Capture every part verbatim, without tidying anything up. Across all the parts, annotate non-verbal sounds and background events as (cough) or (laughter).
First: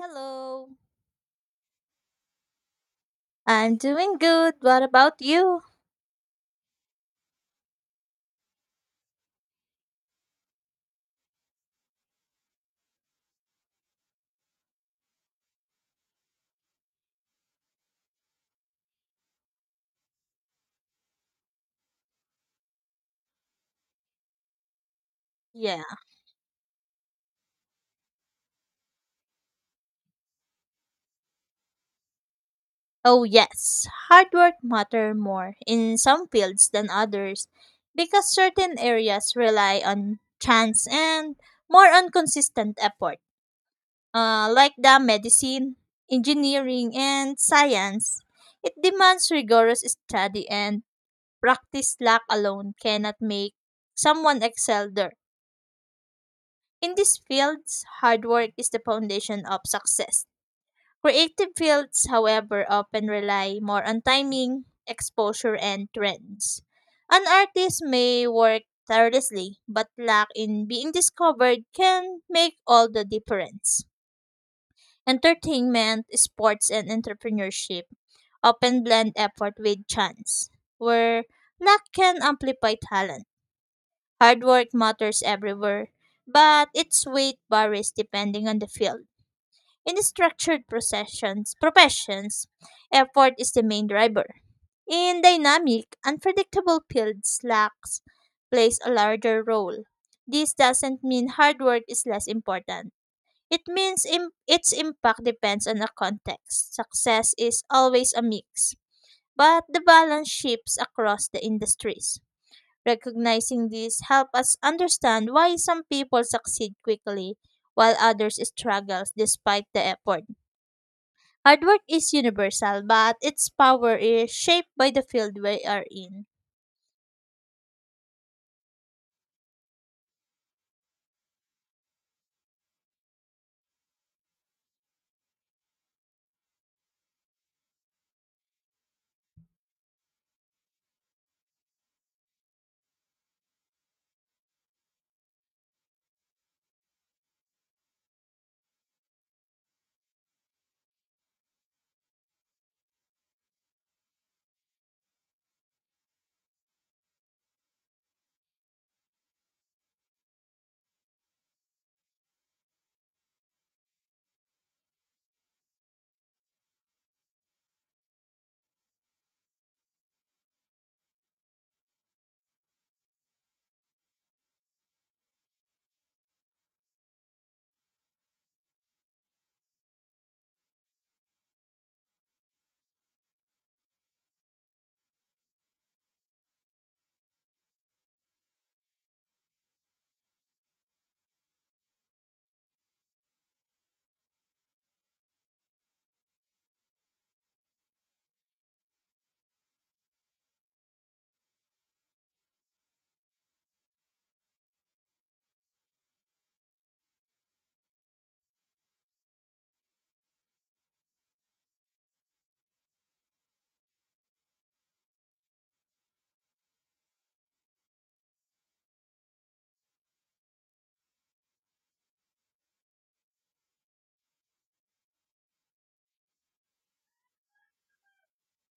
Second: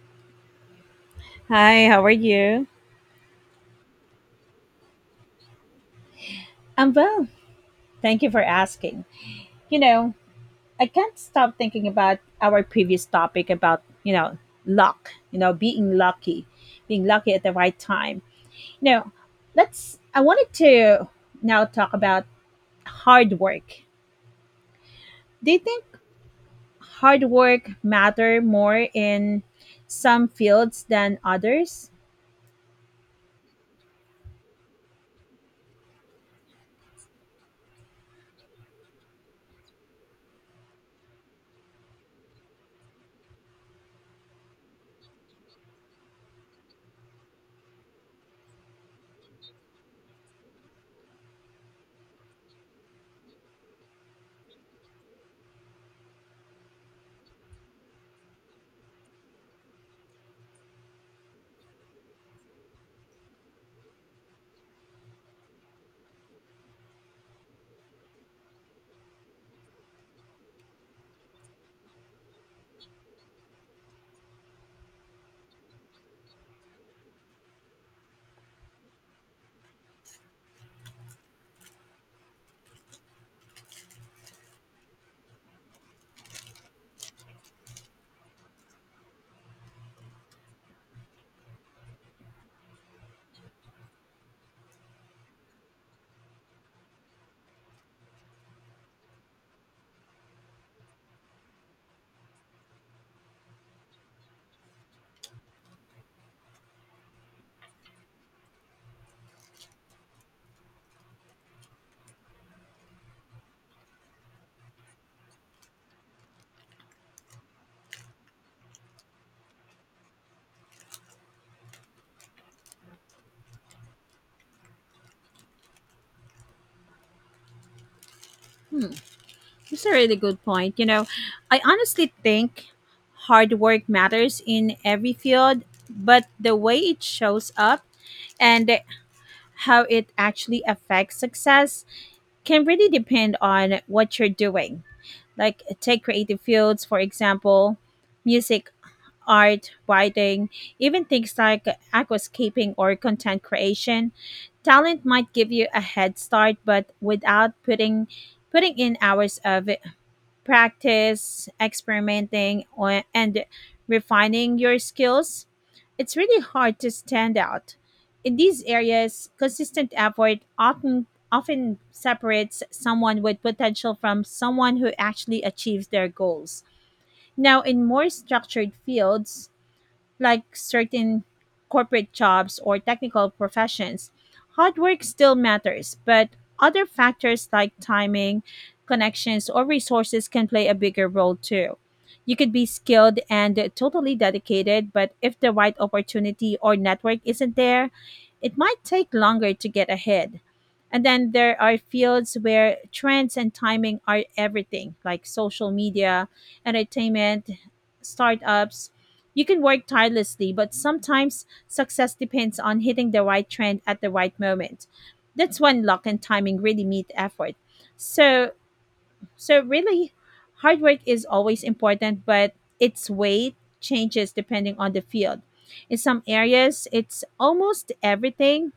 Hello. Hi, how are you? I'm doing good. What about you? I'm well. Thank you for asking. You know, I can't stop thinking about our previous topic about, you know, luck, you know, being lucky, being lucky at the right time. You know, let's, I wanted to now talk about hard work. Do you Yeah. think hard work matter more in some fields than others? Oh, yes. Hard work matter more in some fields than others because certain areas rely on chance and more on consistent effort. Uh, like the medicine, engineering, and science. It demands rigorous study and practice luck alone cannot make someone excel there. In these fields, hard work is the foundation of success. Creative fields, however, often rely more on timing, exposure, and trends. An artist may work tirelessly, but luck in being discovered can make all the difference. Entertainment, sports, and entrepreneurship often blend effort with chance, where luck can amplify talent. Hard work matters everywhere, but its weight varies depending on the field. In structured processions, professions, effort is the main driver. In dynamic, unpredictable fields, luck plays a larger role. This doesn't mean hard work is less important. It means im- its impact depends on the context. Success is always a mix, but the balance shifts across the industries. Recognizing this helps us understand why some people succeed quickly while others struggle despite the effort. Hard work is universal, but its power is shaped by the field we are in. Hmm. It's a really good point. You know, I honestly think hard work matters in every field, but the way it shows up and how it actually affects success can really depend on what you're doing. Like, take creative fields, for example, music, art, writing, even things like aquascaping or content creation. Talent might give you a head start, but without putting putting in hours of practice, experimenting, o- and refining your skills, it's really hard to stand out. In these areas, consistent effort often often separates someone with potential from someone who actually achieves their goals. Now, in more structured fields, like certain corporate jobs or technical professions. Hard work still matters, but other factors like timing, connections, or resources can play a bigger role too. You could be skilled and totally dedicated, but if the right opportunity or network isn't there, it might take longer to get ahead. And then there are fields where trends and timing are everything, like social media, entertainment, startups, you can work tirelessly, but sometimes success depends on hitting the right trend at the right moment. That's when luck and timing really meet effort. So, so really, hard work is always important, but its weight changes depending on the field. In some areas, it's almost everything.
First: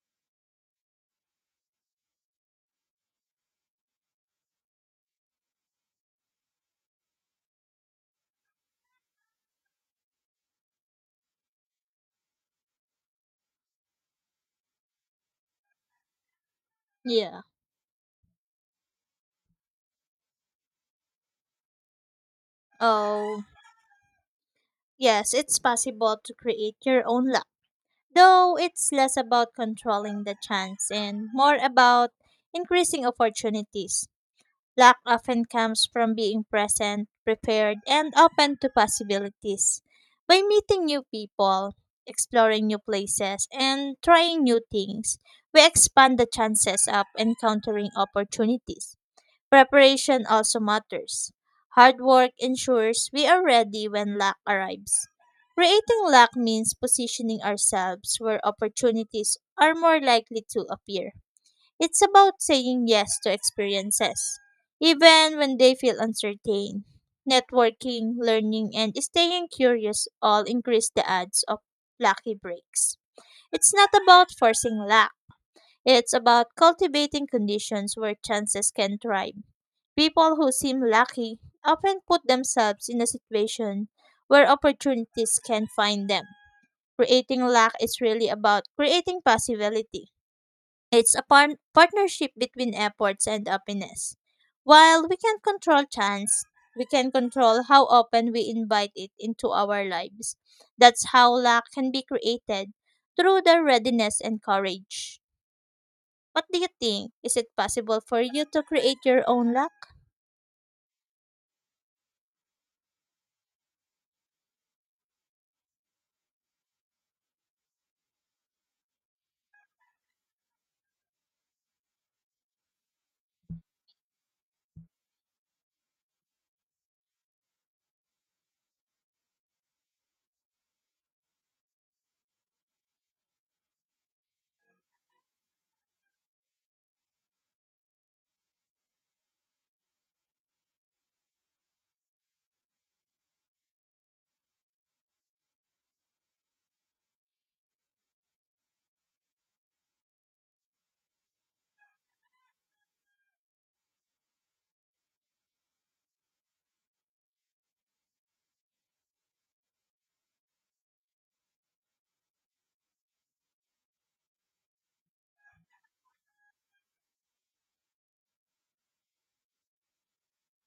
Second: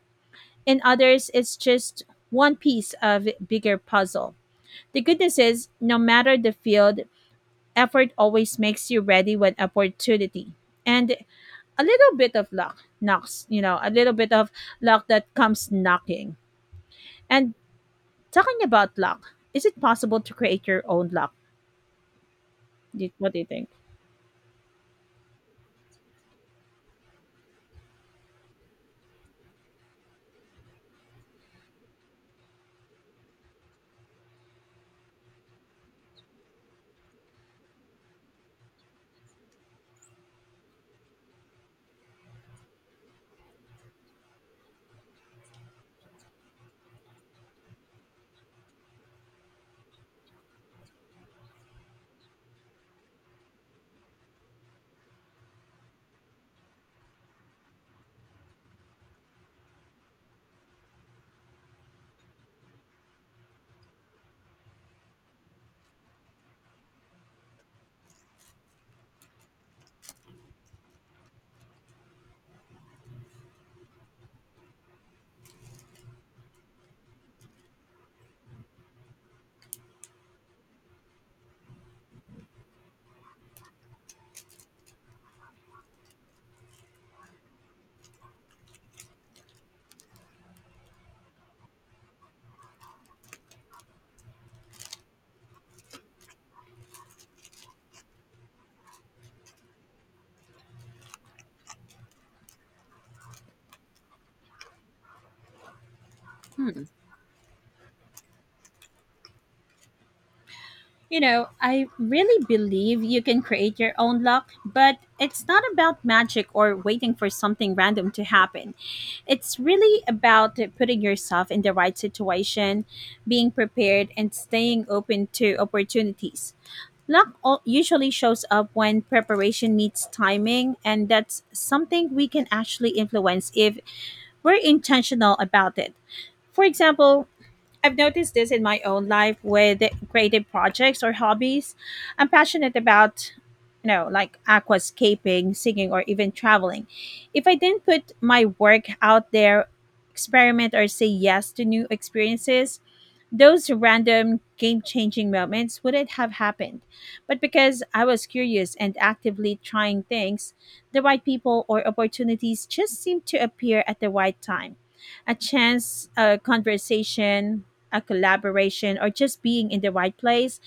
In others, it's just one piece of bigger puzzle. The good news is, no matter the field, effort always makes you ready when opportunity. And a little bit of luck knocks, you know, a little bit of luck that comes knocking. Yeah. And talking about luck, is it possible to create your own luck? Do- What do Oh, you think? yes, it's possible to create your own luck. Though it's less about controlling the chance and more about increasing opportunities. Luck often comes from being present, prepared, and open to possibilities. By meeting new people, exploring new places, and trying new things, we expand the chances of encountering opportunities. Preparation also matters. Hard work ensures we are ready when luck arrives. Creating luck means positioning ourselves where opportunities are more likely to appear. It's about saying yes to experiences, even when they feel uncertain. Networking, learning, and staying curious all increase the odds of lucky breaks. It's not about forcing luck, it's about cultivating conditions where chances can thrive. People who seem lucky often put themselves in a situation where opportunities can find them. Creating luck is really about creating possibility. It's a par- partnership between efforts and happiness. While we can control chance, we can control how often we invite it into our lives. That's how luck can be created through the readiness and courage. What do you think? Is it possible for you to create your own luck? you know, I really believe you can create your own luck, but it's not about magic or waiting for something random to happen. It's really about putting yourself in the right situation, being prepared, and staying open to opportunities. Luck al- usually shows up when preparation meets timing, and that's something we can actually influence if we're intentional about it. For example, I've noticed this in my own life with creative projects or hobbies. I'm passionate about, you know, like aquascaping, singing, or even traveling. If I didn't put my work out there, experiment, or say yes to new experiences, those random game changing moments wouldn't have happened. But because I was curious and actively trying things, the right people or opportunities just seemed to appear at the right time. A chance, a conversation, a collaboration, or just being in the right place.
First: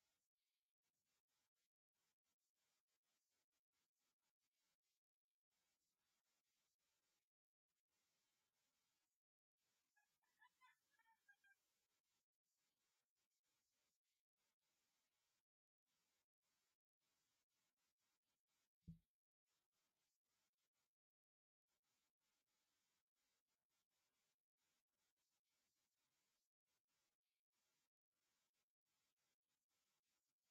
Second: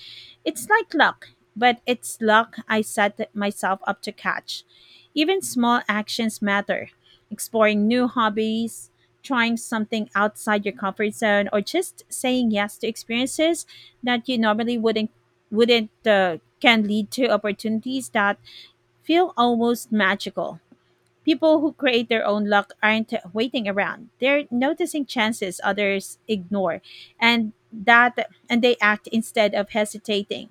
It's like luck, but it's luck I set myself up to catch. Even small actions matter, exploring new hobbies, trying something outside your comfort zone or just saying yes to experiences that you normally wouldn't wouldn't uh, can lead to opportunities that feel almost magical. People who create their own luck aren't waiting around, they're noticing chances others ignore, and that and they act instead of hesitating.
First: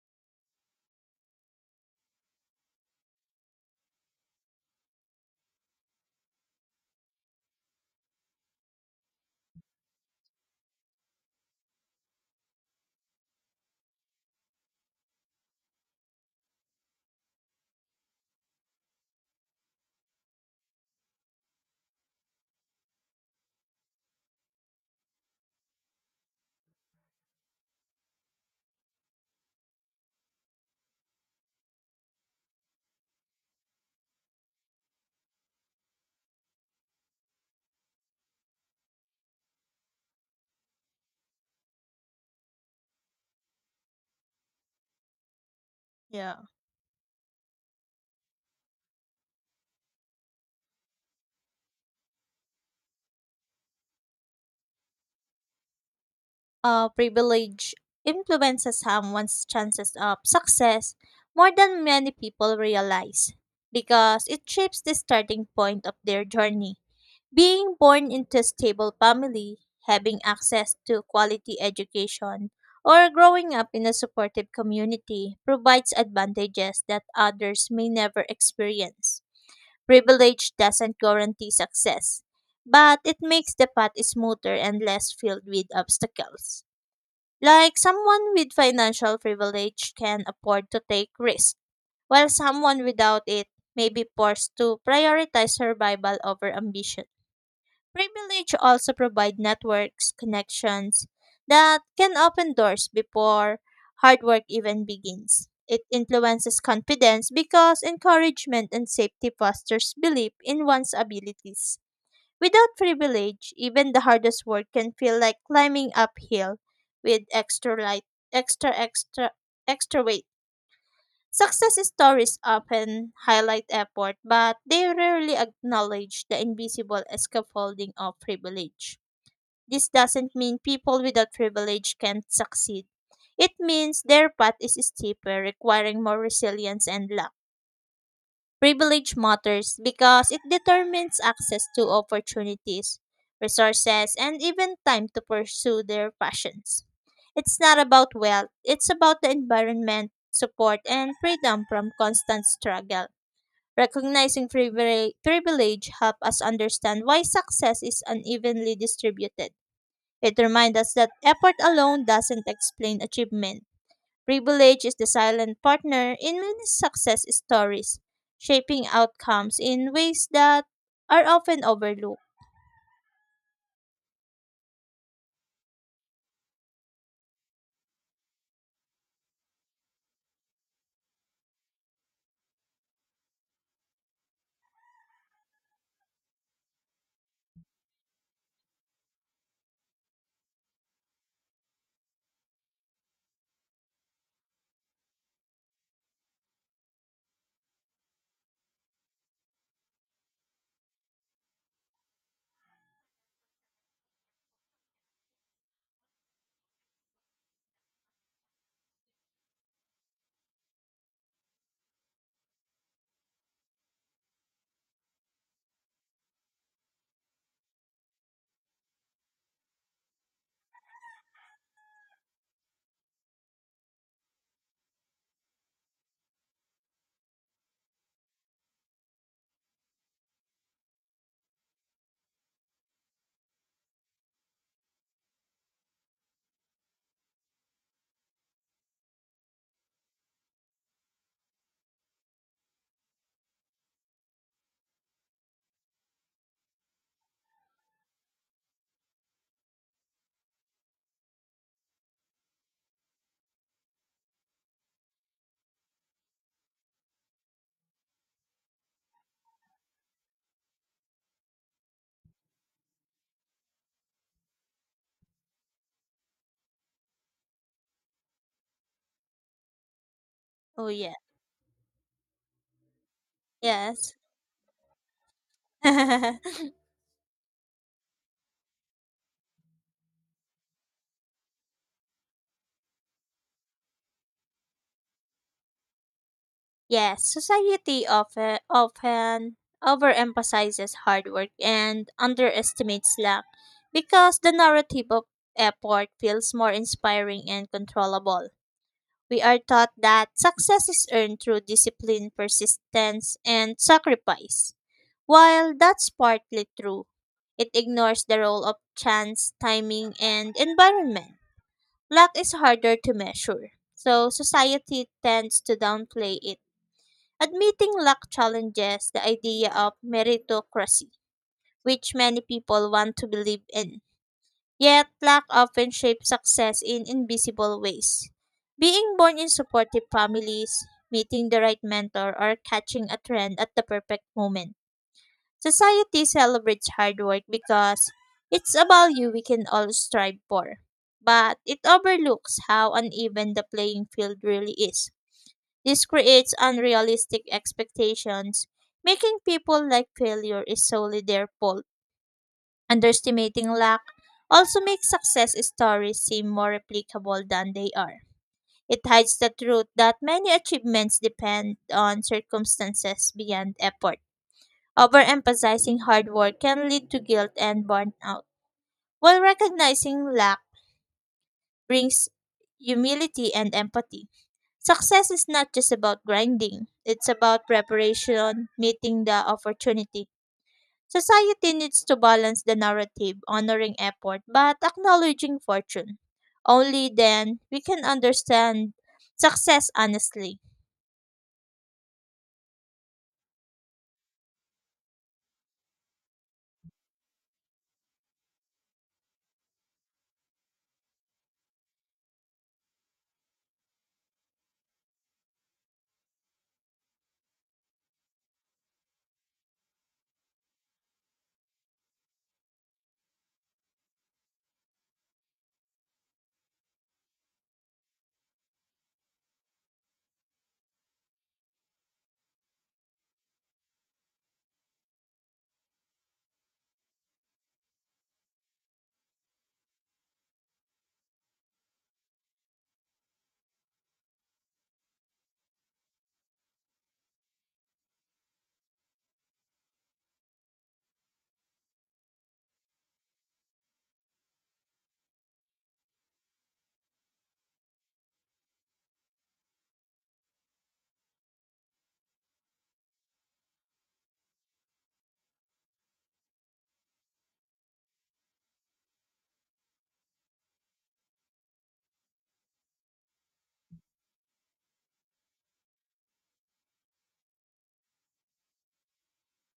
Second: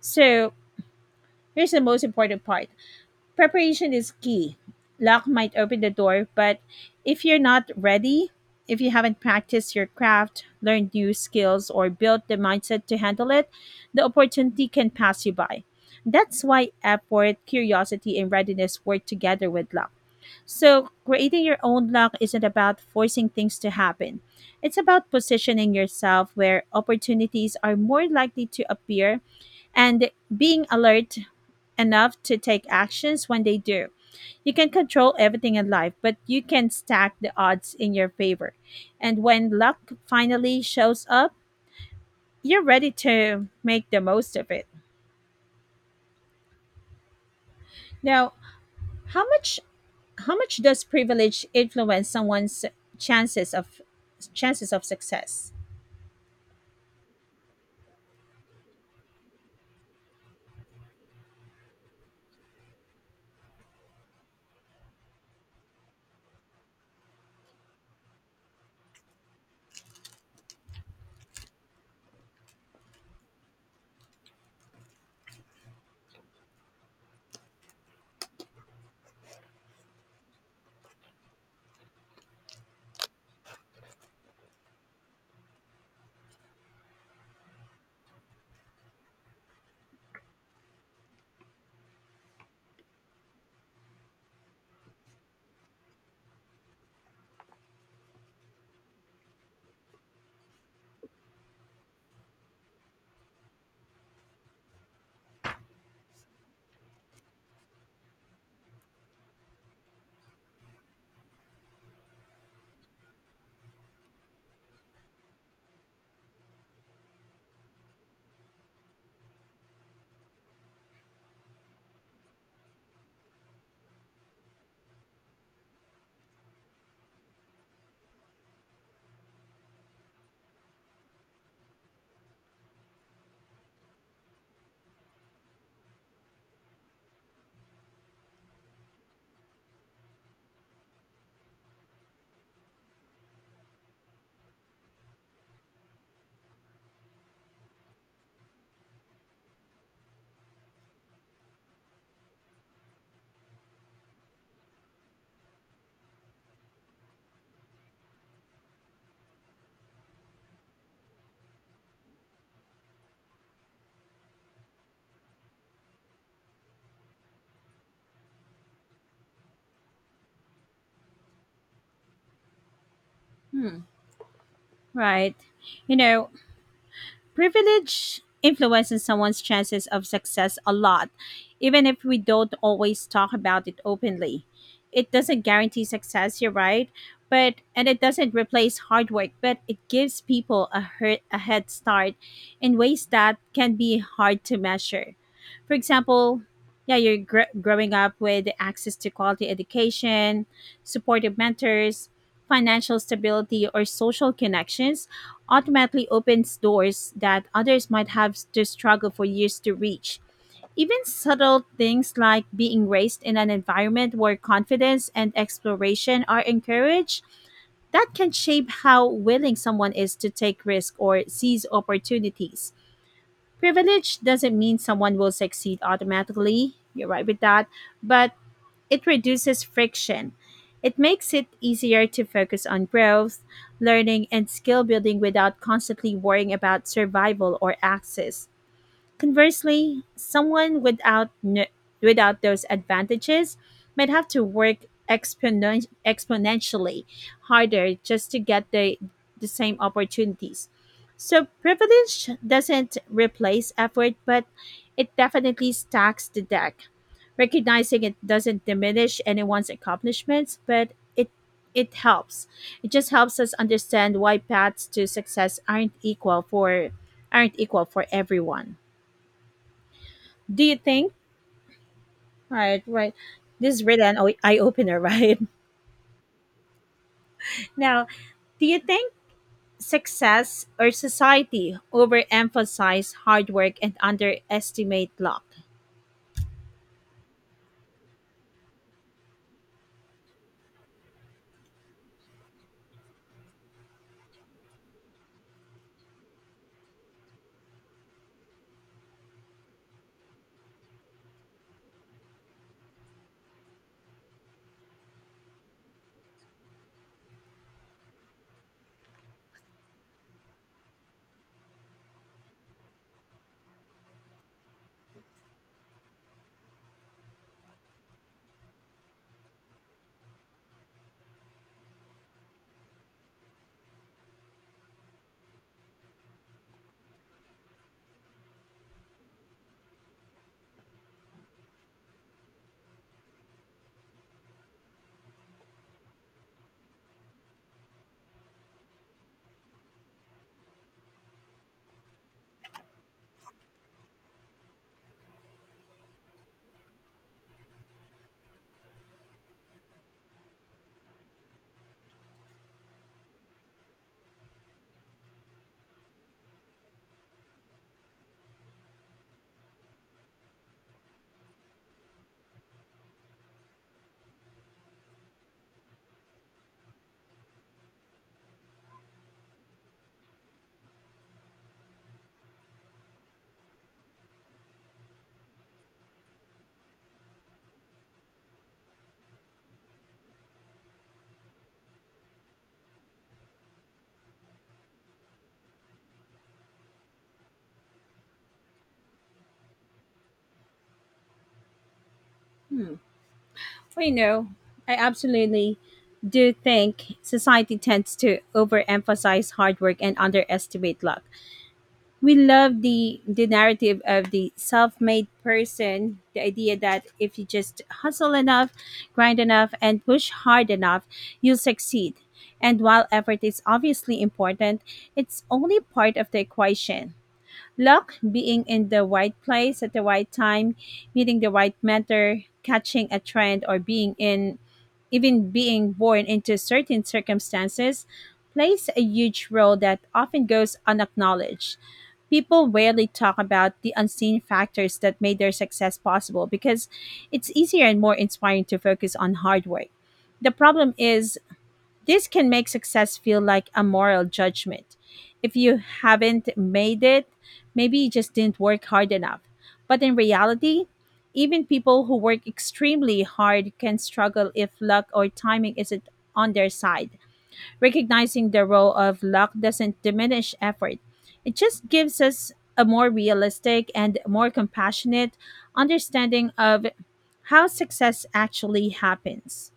So here's the most important part. Preparation is key. Luck might open the door, but if you're not ready, if you haven't practiced your craft, learned new skills, or built the mindset to handle it, the opportunity can pass you by. That's why effort, curiosity, and readiness work together with luck. So, creating your own luck isn't about forcing things to happen. It's about positioning yourself where opportunities are more likely to appear and being alert enough to take actions when they do. You can control everything in life, but you can stack the odds in your favor. And when luck finally shows up, you're ready to make the most of it. Yeah. Now, how much how much does privilege influence someone's chances of chances of success? Uh, privilege influences someone's chances of success more than many people realize because it shapes the starting point of their journey. Being born into a stable family, having access to quality education, or growing up in a supportive community provides advantages that others may never experience. Privilege doesn't guarantee success, but it makes the path smoother and less filled with obstacles. Like someone with financial privilege can afford to take risks, while someone without it may be forced to prioritize survival over ambition. Privilege also provide networks, connections that can open doors before hard work even begins. It influences confidence because encouragement and safety fosters belief in one's abilities. Without privilege, even the hardest work can feel like climbing uphill with extra light, extra extra extra weight. Success stories often highlight effort, but they rarely acknowledge the invisible scaffolding of privilege. This doesn't mean people without privilege can't succeed. It means their path is steeper, requiring more resilience and luck. Privilege matters because it determines access to opportunities, resources, and even time to pursue their passions. It's not about wealth, it's about the environment, support, and freedom from constant struggle. Recognizing privile- privilege helps us understand why success is unevenly distributed. It reminds us that effort alone doesn't explain achievement. Privilege is the silent partner in many success stories, shaping outcomes in ways that are often overlooked. Hmm. Right. You know, Privilege influences someone's chances of success a lot, even if we don't always talk about it openly. It doesn't guarantee success, you're right, but and it doesn't replace hard work, but it gives people a hurt, a head start in ways that can be hard to measure. For example, yeah, you're gr- growing up with access to quality education, supportive mentors, financial stability, or social connections automatically opens doors that others might have to struggle for years to reach. Even subtle things like being raised in an environment where confidence and exploration are encouraged, that can shape how willing someone is to take risks or seize opportunities. Privilege doesn't mean someone will succeed automatically. You're right with that. But it reduces friction. It makes it easier to focus on growth, learning, and skill building without constantly worrying about survival or access. Conversely, someone without n- without those advantages might have to work exponen- exponentially harder just to get the the same opportunities. So privilege doesn't replace effort, but it definitely stacks the deck. Recognizing it doesn't diminish anyone's accomplishments, but it it helps. It just helps us understand why paths to success aren't equal for aren't equal for everyone. Do you Oh think, yeah. right right this is really Yes. an o- eye-opener, (laughs) right? (laughs) Now, do you think success or society overemphasize hard work and underestimate luck? Yes, society often often overemphasizes hard work and underestimates luck because the narrative of effort feels more inspiring and controllable. We are taught that success is earned through discipline, persistence, and sacrifice. While that's partly true, it ignores the role of chance, timing, and environment. Luck is harder to measure, so society tends to downplay it. Admitting luck challenges the idea of meritocracy, which many people want to believe in. Yet, luck often shapes success in invisible ways. Being born in supportive families, meeting the right mentor, or catching a trend at the perfect moment. Society celebrates hard work because it's a value we can all strive for. But it overlooks how uneven the playing field really is. This creates unrealistic expectations, making people like failure is solely their fault. Underestimating luck also makes success stories seem more replicable than they are. It hides the truth that many achievements depend on circumstances beyond effort. Overemphasizing hard work can lead to guilt and burnout, while recognizing luck brings humility and empathy. Success is not just about grinding, it's about preparation, meeting the opportunity. Society needs to balance the narrative, honoring effort but acknowledging fortune. Only then we can understand success honestly. Well, you know, I absolutely do think society tends to overemphasize hard work and underestimate luck. We love the the narrative of the self-made person, the idea that if you just hustle enough, grind enough and push hard enough, you'll succeed. And while effort is obviously important, it's only part of the equation. Luck, being in the right place at the right time, meeting the right mentor, catching a trend, or being in even being born into certain circumstances, plays a huge role that often goes unacknowledged. People rarely talk about the unseen factors that made their success possible because it's easier and more inspiring to focus on hard work. The problem is this can make success feel like a moral judgment. If you haven't made it, maybe you just didn't work hard enough. But in reality, even people who work extremely hard can struggle if luck or timing isn't on their side. Recognizing the role of luck doesn't diminish effort, it just gives us a more realistic and more compassionate understanding of how success actually happens.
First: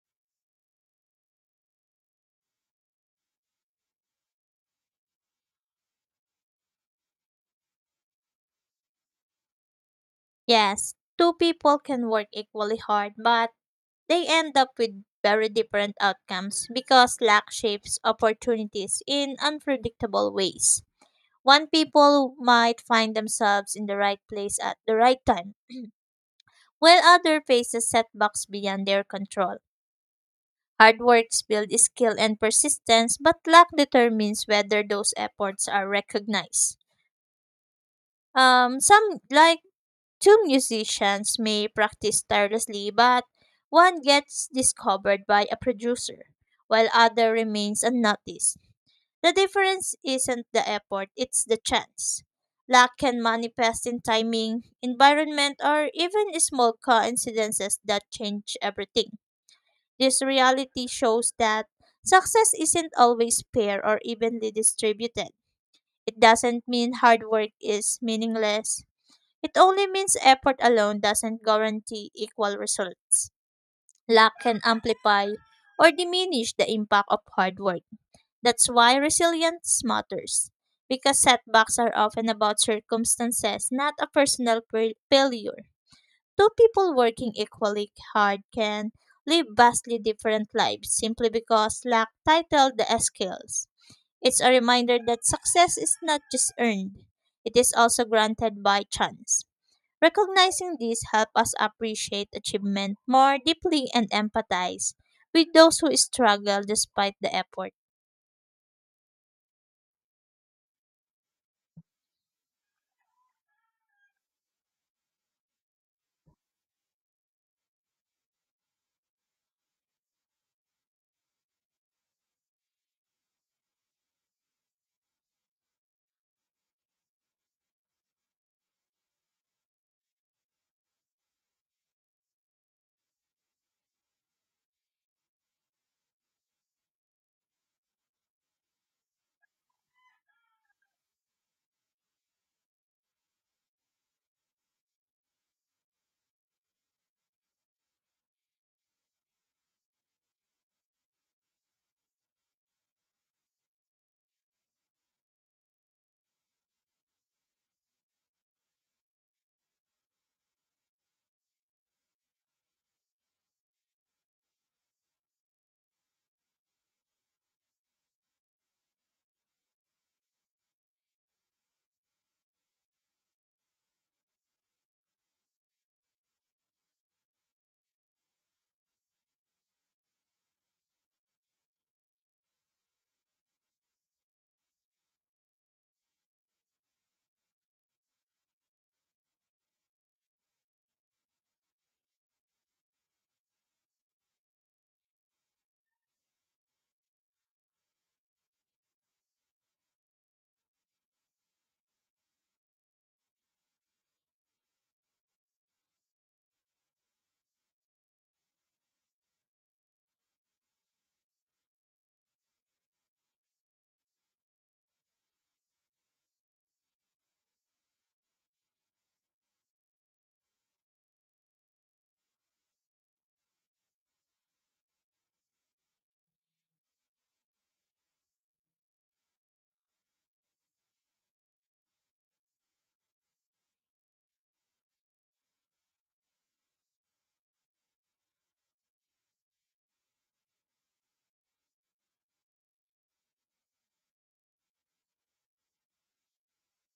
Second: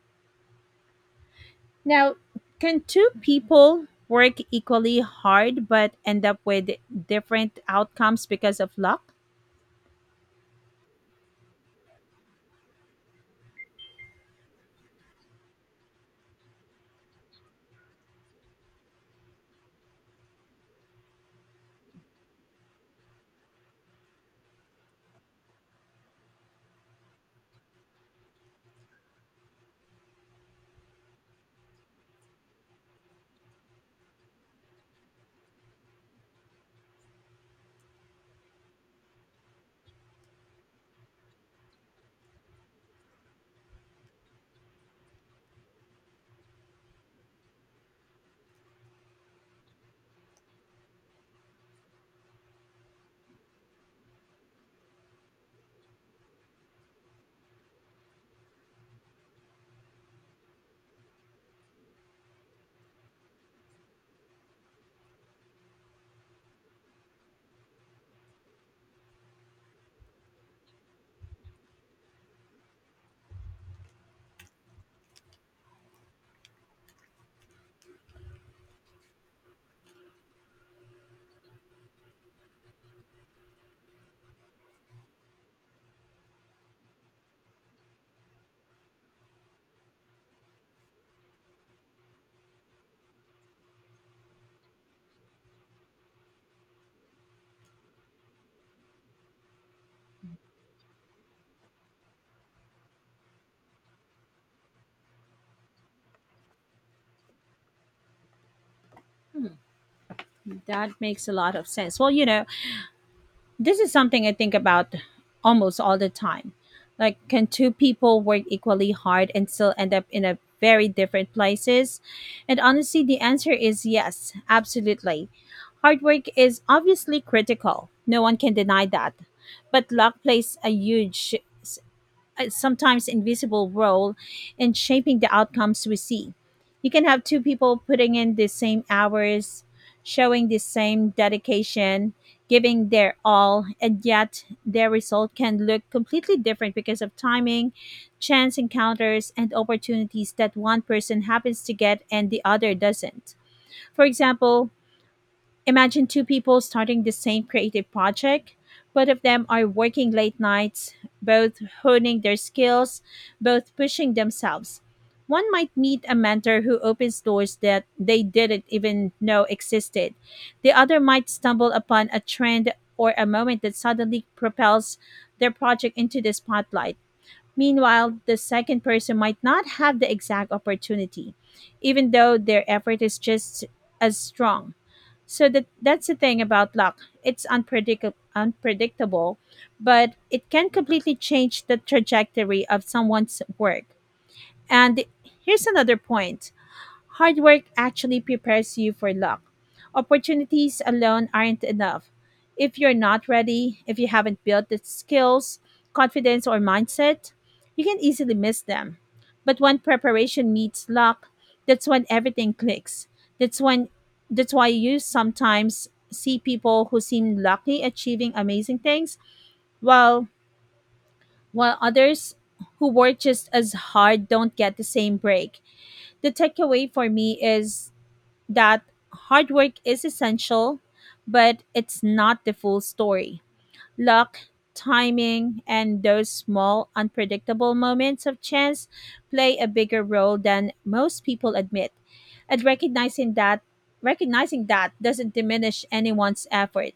Now, can two people work equally hard but end up with different outcomes because of luck? Yes, two people can work equally hard, but they end up with very different outcomes because luck shapes opportunities in unpredictable ways. One people might find themselves in the right place at the right time, while other faces setbacks beyond their control. Hard works build skill and persistence, but luck determines whether those efforts are recognized. Um, some, like two musicians, may practice tirelessly, but one gets discovered by a producer, while other remains unnoticed. The difference isn't the effort, it's the chance. Luck can manifest in timing, environment, or even small coincidences that change everything. This reality shows that success isn't always fair or evenly distributed. It doesn't mean hard work is meaningless. It only means effort alone doesn't guarantee equal results. Luck can amplify or diminish the impact of hard work. That's why resilience matters. Because setbacks are often about circumstances, not a personal fa- failure. Two people working equally hard can live vastly different lives simply because lack title the skills. It's a reminder that success is not just earned, it is also granted by chance. Recognizing this helps us appreciate achievement more deeply and empathize with those who struggle despite the effort. That makes a lot of sense. Well, you know, this is something I think about almost all the time. Like, can two people work equally hard and still end up in a very different places? And honestly, the answer is yes, absolutely. Hard work is obviously critical. No one can deny that. But luck plays a huge, uh, sometimes invisible role in shaping the outcomes we see. You can have two people putting in the same hours, showing the same dedication, giving their all, and yet their result can look completely different because of timing, chance encounters, and opportunities that one person happens to get and the other doesn't. For example, imagine two people starting the same creative project. Both of them are working late nights, both honing their skills, both pushing themselves. One might meet a mentor who opens doors that they didn't even know existed. The other might stumble upon a trend or a moment that suddenly propels their project into the spotlight. Meanwhile, the second person might not have the exact opportunity, even though their effort is just as strong. So that that's the thing about luck. It's unpredict unpredictable, but it can completely change the trajectory of someone's work. And here's another point. Hard work actually prepares you for luck. Opportunities alone aren't enough. If you're not ready, if you haven't built the skills, confidence, or mindset, you can easily miss them. But when preparation meets luck, that's when everything clicks. That's when that's why you sometimes see people who seem lucky achieving amazing things while while others who work just as hard don't get the same break. The takeaway for me is that hard work is essential, but it's not the full story. Luck, timing, and those small, unpredictable moments of chance play a bigger role than most people admit. And recognizing that recognizing that doesn't diminish anyone's effort.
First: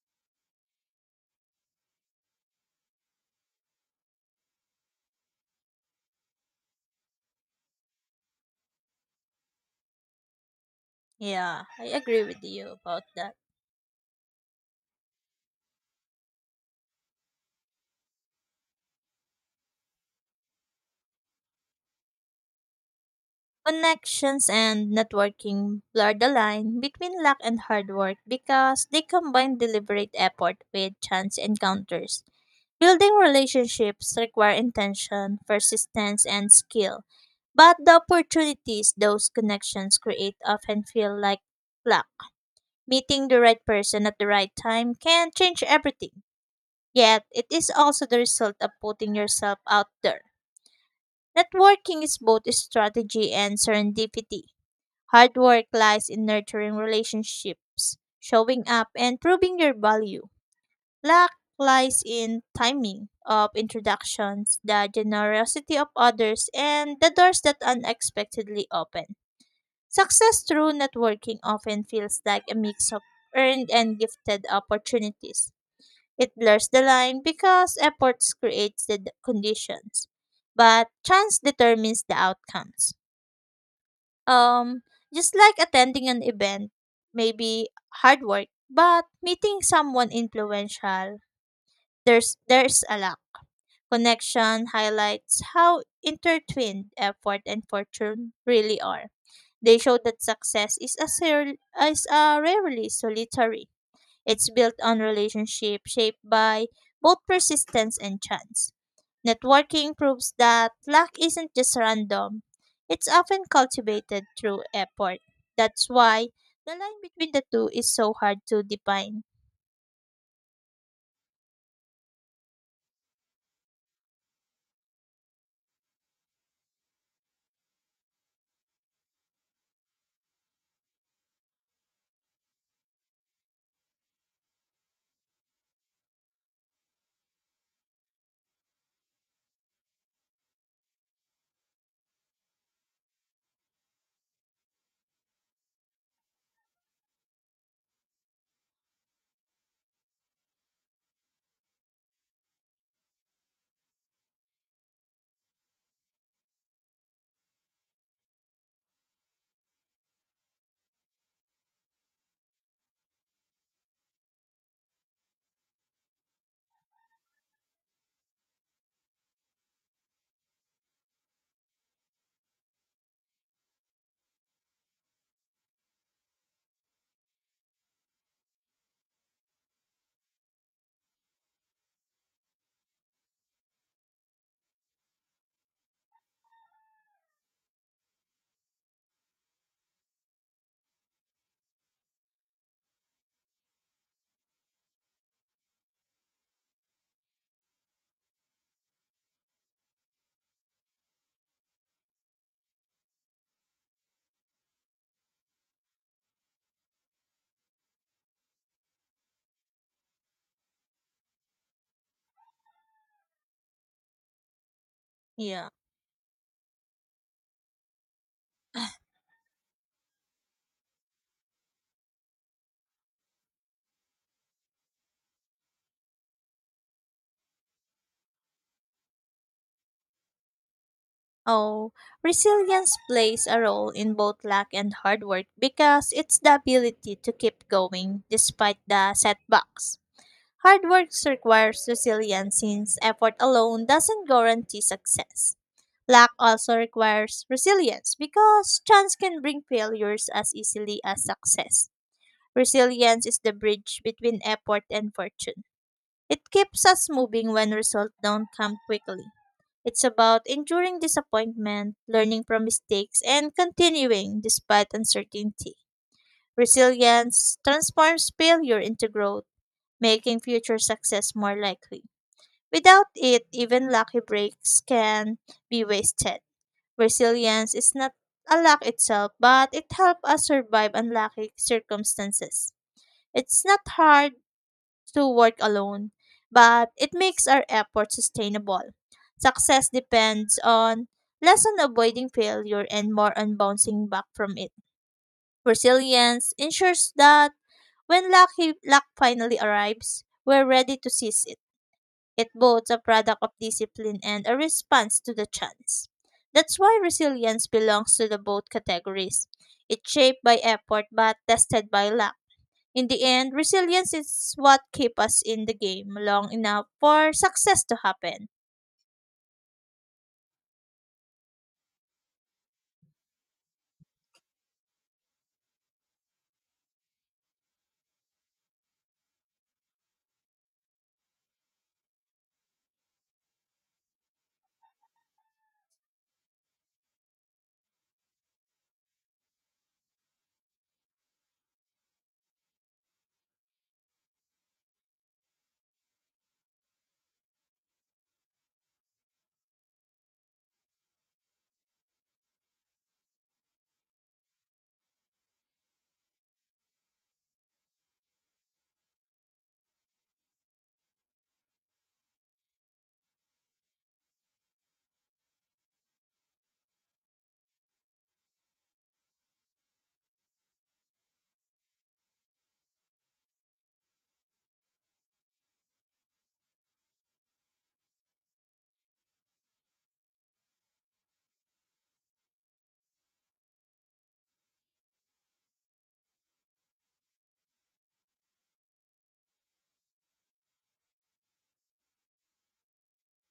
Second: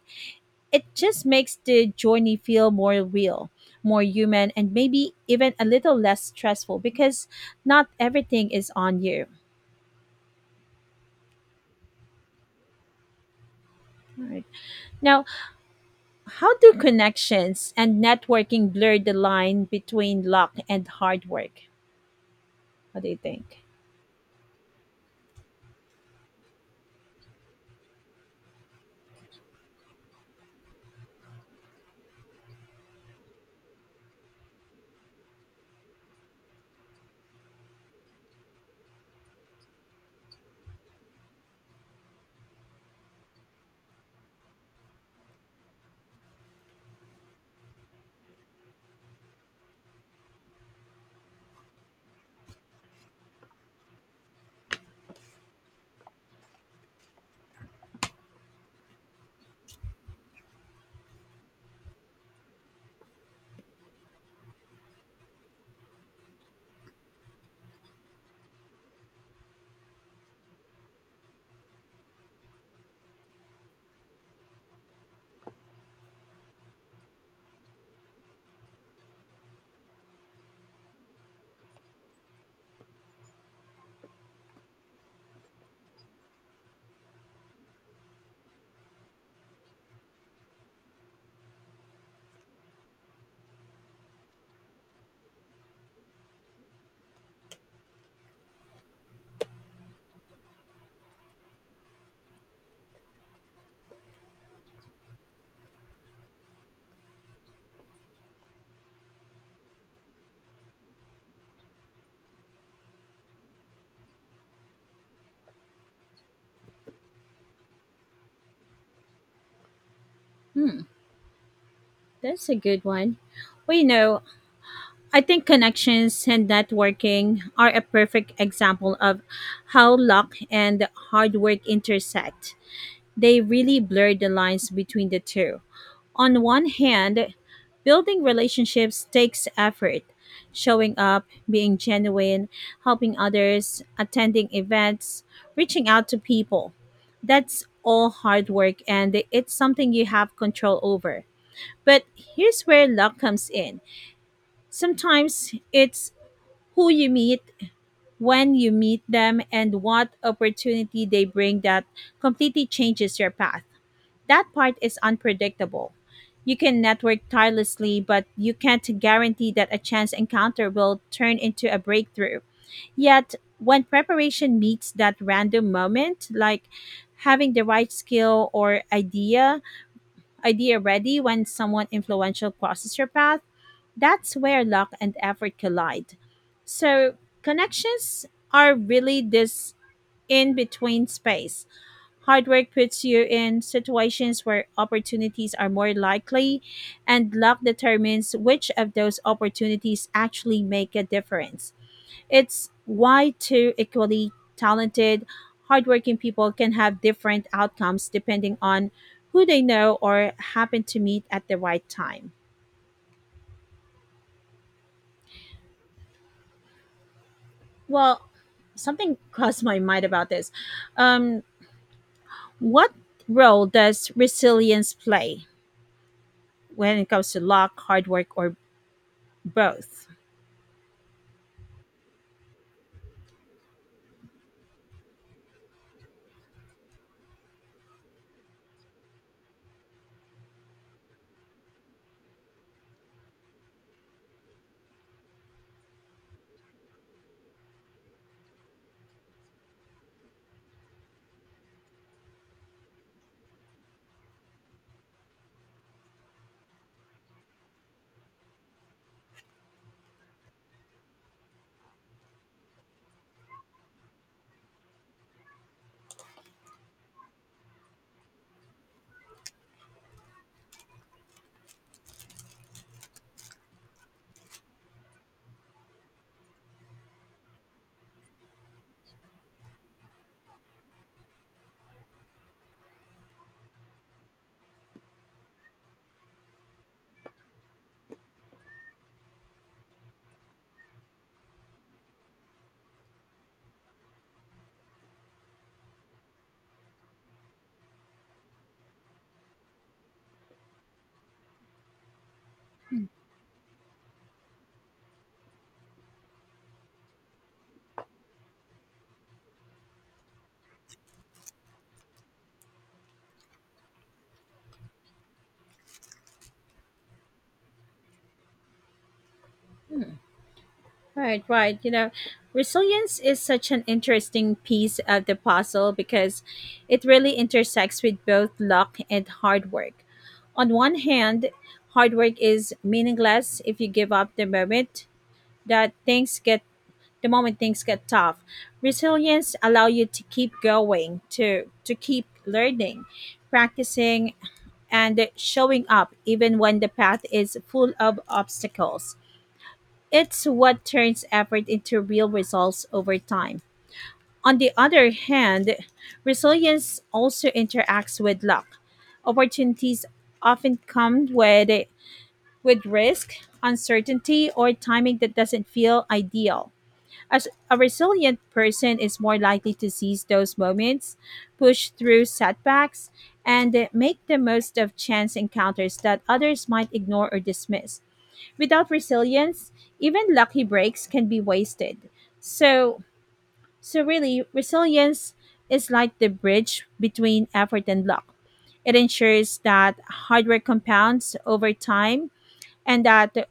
It just makes the journey feel more real, more human, and maybe even a little less stressful because not everything is on you. Yeah, I agree with you about that. Right. Now, how do connections and networking blur the line between luck and hard work? What do you think? Connections and networking blur the line between luck and hard work because they combine deliberate effort with chance encounters. Building relationships require intention, persistence, and skill, but the opportunities those connections create often feel like luck. Meeting the right person at the right time can change everything, yet, it is also the result of putting yourself out there. Networking is both strategy and serendipity. Hard work lies in nurturing relationships, showing up, and proving your value. Luck lies in timing of introductions, the generosity of others, and the doors that unexpectedly open. Success through networking often feels like a mix of earned and gifted opportunities. It blurs the line because efforts creates the d- conditions, but chance determines the outcomes. Um, just like attending an event, maybe hard work, but meeting someone influential, there's there's a lot. Connection highlights how intertwined effort and fortune really are. They show that success is a ser- is a rarely solitary. It's built on relationship shaped by both persistence and chance. Networking proves that luck isn't just random, it's often cultivated through effort. That's why the line between the two is so hard to define. Hmm, that's a good one. Well, you know, I think connections and networking are a perfect example of how luck and hard work intersect. They really blur the lines between the two. On one hand, building relationships takes effort. Showing up, being genuine, helping others, attending events, reaching out to people. That's all hard work, and it's something you have control over. But here's where luck comes in. Sometimes it's who you meet, when you meet them, and what opportunity they bring that completely changes your path. That part is unpredictable. You can network tirelessly, but you can't guarantee that a chance encounter will turn into a breakthrough. Yet, when preparation meets that random moment, like having the right skill or idea, idea ready when someone influential crosses your path, that's where luck and effort collide. So, connections are really this in between space. Hard work puts you in situations where opportunities are more likely, and luck determines which of those opportunities actually make a difference. It's why two equally talented, hardworking people can have different outcomes depending on who they know or happen to meet at the right time. Yeah. Well, something (laughs) crossed my mind about this. Um, what role does resilience play when it comes to luck, hard work, or both? Oh, resilience plays a role in both luck and hard work because it's the ability to keep going despite the setbacks. Hard work requires resilience since effort alone doesn't guarantee success. Luck also requires resilience because chance can bring failures as easily as success. Resilience is the bridge between effort and fortune. It keeps us moving when results don't come quickly. It's about enduring disappointment, learning from mistakes, and continuing despite uncertainty. Resilience transforms failure into growth, making future success more likely. Without it, even lucky breaks can be wasted. Resilience is not a luck itself, but it helps us survive unlucky circumstances. It's not hard to work alone, but it makes our effort sustainable. Success depends on less on avoiding failure and more on bouncing back from it. Resilience ensures that when lucky luck finally arrives, we're ready to seize it. It both a product of discipline and a response to the chance. That's why resilience belongs to the both categories. It's shaped by effort but tested by luck. In the end, resilience is what keeps us in the game long enough for success to happen. Right, right. You know, resilience is such an interesting piece of the puzzle because it really intersects with both luck and hard work. On one hand, hard work is meaningless if you give up the moment that things get the moment things get tough. Resilience allow you to keep going, to to keep learning, practicing, and showing up even when the path is full of obstacles. It's what turns effort into real results over time. On the other hand, resilience also interacts with luck. Opportunities often come with, with risk, uncertainty, or timing that doesn't feel ideal. As a resilient person is more likely to seize those moments, push through setbacks, and make the most of chance encounters that others might ignore or dismiss. Without resilience, even lucky breaks can be wasted. So, so really, resilience is like the bridge between effort and luck. It ensures that hard work compounds over time, and that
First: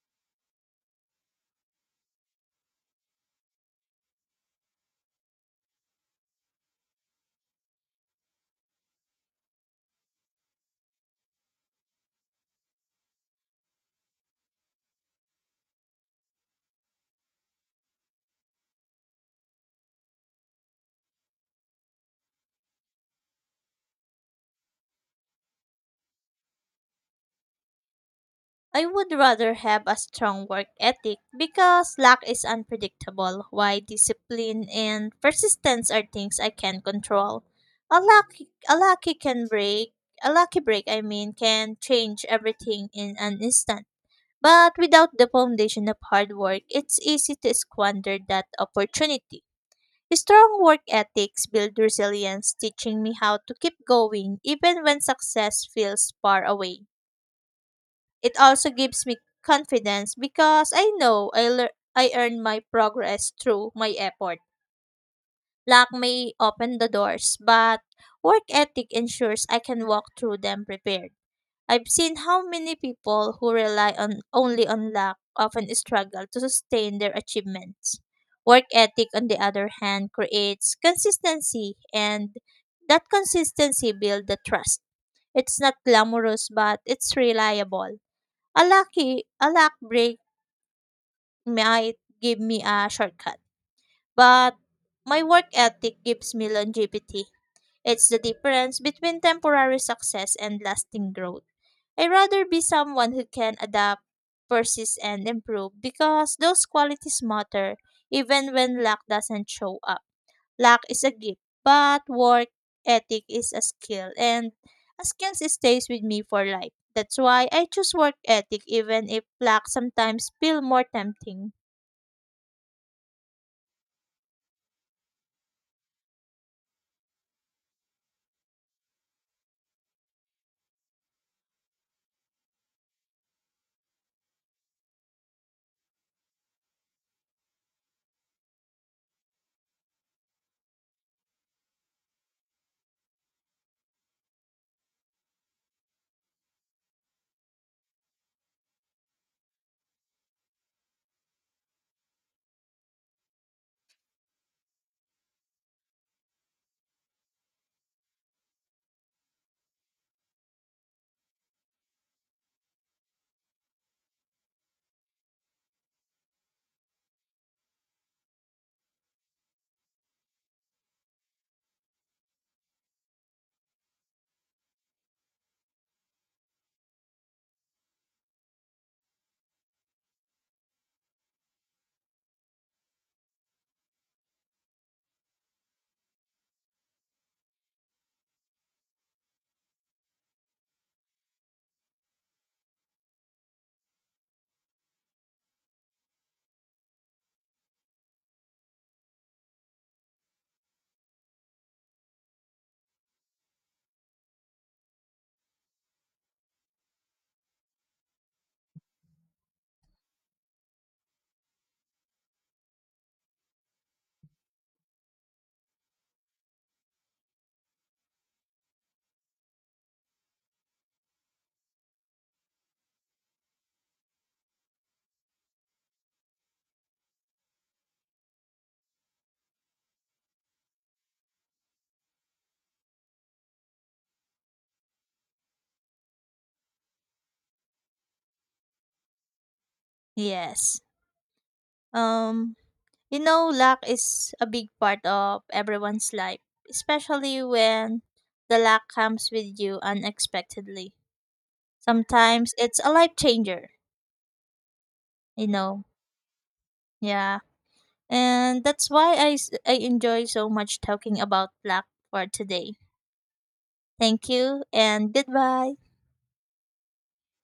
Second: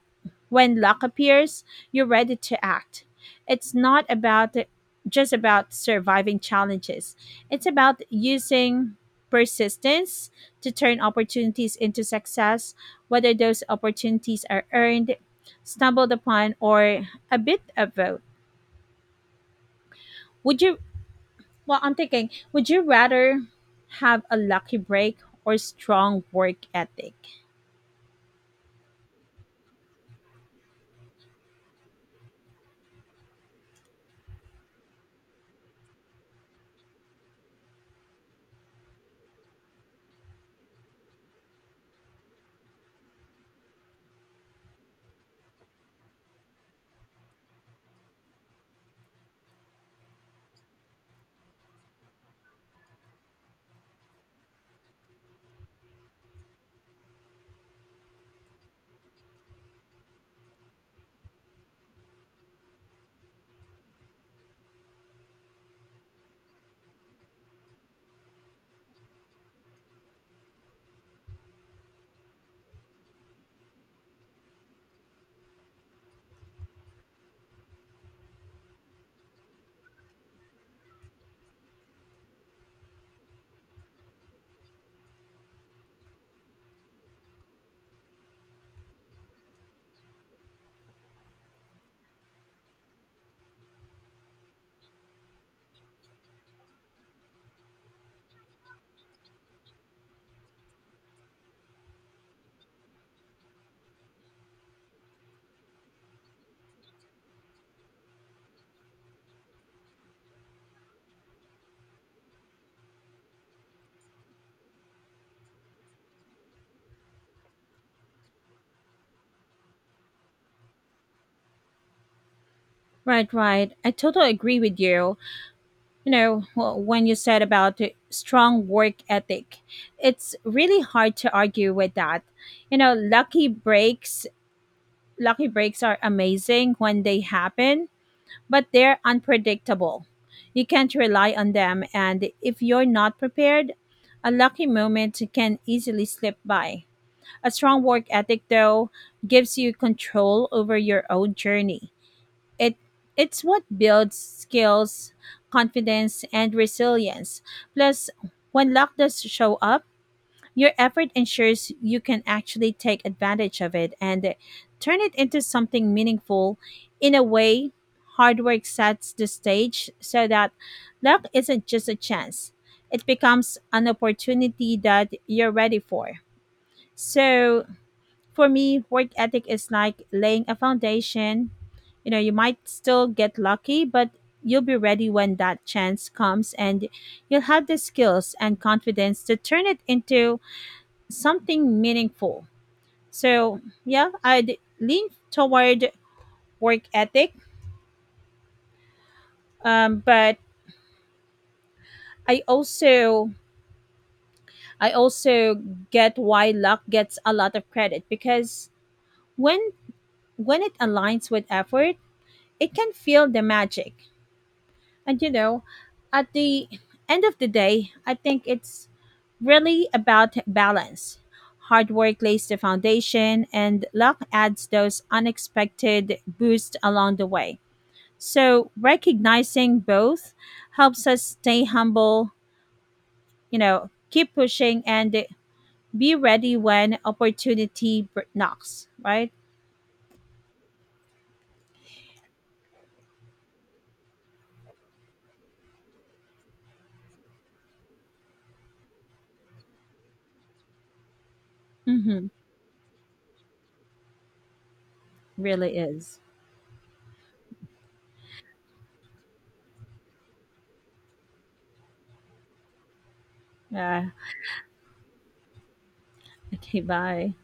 when luck appears, you're ready to act. It's not about just about surviving challenges. It's about using persistence to turn opportunities into success, whether those opportunities are earned, stumbled upon, or a bit of both. Would you well I'm thinking, would you rather have a lucky break or strong work ethic? I would rather have a strong work ethic because luck is unpredictable, while discipline and persistence are things I can control. A lucky, a lucky can break, a lucky break, I mean, can change everything in an instant. But without the foundation of hard work, it's easy to squander that opportunity. Strong work ethics build resilience, teaching me how to keep going even when success feels far away. It also gives me confidence because I know I lear- I earn my progress through my effort. Luck may open the doors, but work ethic ensures I can walk through them prepared. I've seen how many people who rely on only on luck often struggle to sustain their achievements. Work ethic, on the other hand, creates consistency, and that consistency builds the trust. It's not glamorous, but it's reliable. A lucky a luck break might give me a shortcut, but my work ethic gives me longevity. It's the difference between temporary success and lasting growth. I'd rather be someone who can adapt, persist, and improve because those qualities matter even when luck doesn't show up. Luck is a gift, but work ethic is a skill, and a skill stays with me for life. That's why I choose work ethic, even if luck sometimes feel more tempting. Right, right. I totally agree with you. You know, wh- when you said about the strong work ethic, it's really hard to argue with that. You know, lucky breaks, lucky breaks are amazing when they happen, but they're unpredictable. You can't rely on them, and if you're not prepared, a lucky moment can easily slip by. A strong work ethic, though, gives you control over your own journey. It it's what builds skills, confidence, and resilience. Plus, when luck does show up, your effort ensures you can actually take advantage of it and turn it into something meaningful. In a way, hard work sets the stage so that luck isn't just a chance. It becomes an opportunity that you're ready for. So, for me, work ethic is like laying a foundation. You know, you might still get lucky, but you'll be ready when that chance comes, and you'll have the skills and confidence to turn it into something meaningful. So, yeah, I'd lean toward work ethic, um, but I also I also get why luck gets a lot of credit because when when it aligns with effort, it can feel the magic. And you know, at the end of the day, I think it's really about balance. Hard work lays the foundation, and luck adds those unexpected boosts along the way. So, recognizing both helps us stay humble, you know, keep pushing, and be ready when opportunity br- knocks, right? Yes. Um, you know, luck is a big part of everyone's life, especially when the luck comes with you unexpectedly. Mm-hmm. Sometimes it's a life changer, you Really know. is. Yeah. And that's why I, s- I enjoy so much talking about luck for today. Yeah. Thank (laughs) you and goodbye. Okay, bye.